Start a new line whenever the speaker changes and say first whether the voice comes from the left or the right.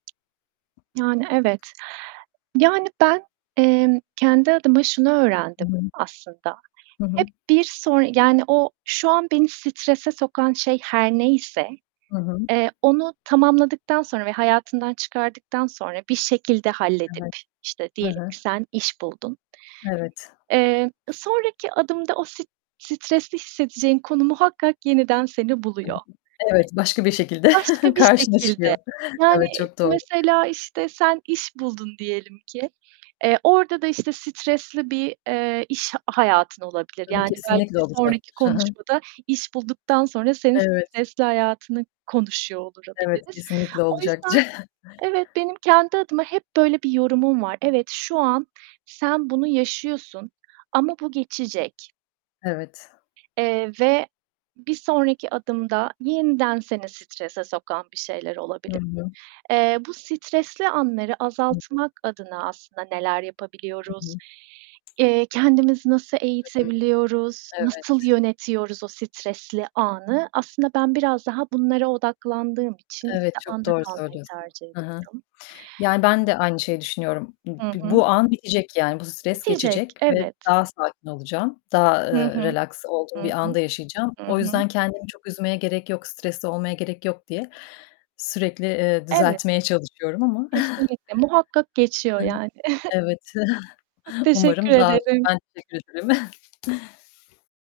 right: Yani, evet. Yani, ben, emm, kendi adıma şunu
left: Hı
right: öğrendim
left: hı.
right: aslında.
left: Hı hı.
right: Hep bir sonra, yani o şu an beni strese sokan şey her neyse,
left: Hı hı.
right: eee, onu tamamladıktan sonra ve hayatından çıkardıktan sonra bir şekilde halledip,
left: Evet.
right: işte,
left: Hı
right: diyelim
left: hı.
right: ki sen iş buldun
left: Evet!
right: Emm, ııı, sonraki adımda o st stresli hissedeceğin konu muhakkak yeniden seni buluyor.
left: [unintelligible] Evet, başka bir şekilde
right: Başka bir
left: karşına
right: şekilde,
left: çıkıyor.
right: yani,
left: Evet, çok doğru.
right: mesela, işte, sen iş buldun diyelim ki, eee, orada da, işte, stresli bir, eee, iş hayatın olabilir.
left: Tabii,
right: Yani belki
left: kesinlikle
right: bir sonraki
left: olacaktır! Hı hı.
right: konuşmada iş bulduktan sonra senin
left: Evet.
right: stresli hayatını konuşuyor
left: Evet,
right: olabiliriz.
left: kesinlikle
right: O
left: olacaktır.
right: yüzden evet, benim kendi adıma hep böyle bir yorumum var: Evet, şu an sen bunu yaşıyorsun ama bu geçecek.
left: Evet.
right: Eee, ve bir sonraki adımda yeniden seni strese sokan bir şeyler
left: Hı
right: olabilir.
left: hı.
right: Eee, bu stresli anları
left: Hı hı.
right: azaltmak adına aslında neler
left: Hı
right: yapabiliyoruz,
left: hı.
right: eee, kendimizi nasıl
left: Hı hı.
right: eğitebiliyoruz, nasıl
left: Evet.
right: yönetiyoruz o stresli anı? Aslında ben biraz daha bunlara odaklandığım için,
left: Evet,
right: işte,
left: çok
right: anda
left: doğru
right: kalmayı
left: söylüyorsun.
right: tercih
left: Hı hı.
right: ediyorum.
left: Yani ben de aynı şeyi düşünüyorum. Bu
right: Hı
left: bu
right: hı.
left: bu an bitecek yani bu stres
right: Bitecek.
left: geçecek ve
right: Evet.
left: daha sakin olacağım, daha,
right: Hı
left: ııı,
right: hı.
left: relaks olduğum
right: Hı
left: bir
right: hı.
left: anda yaşayacağım.
right: Hı
left: O
right: hı.
left: yüzden kendimi çok üzmeye gerek yok, stresli olmaya gerek yok diye sürekli, eee,
right: Evet.
left: düzeltmeye çalışıyorum ama.
right: Kesinlikle! Muhakkak geçiyor,
left: Hı hı.
right: yani.
left: Evet,
right: Çok teşekkür
left: umarım daha [unintelligible]
right: ederim!
left: Ben teşekkür ederim.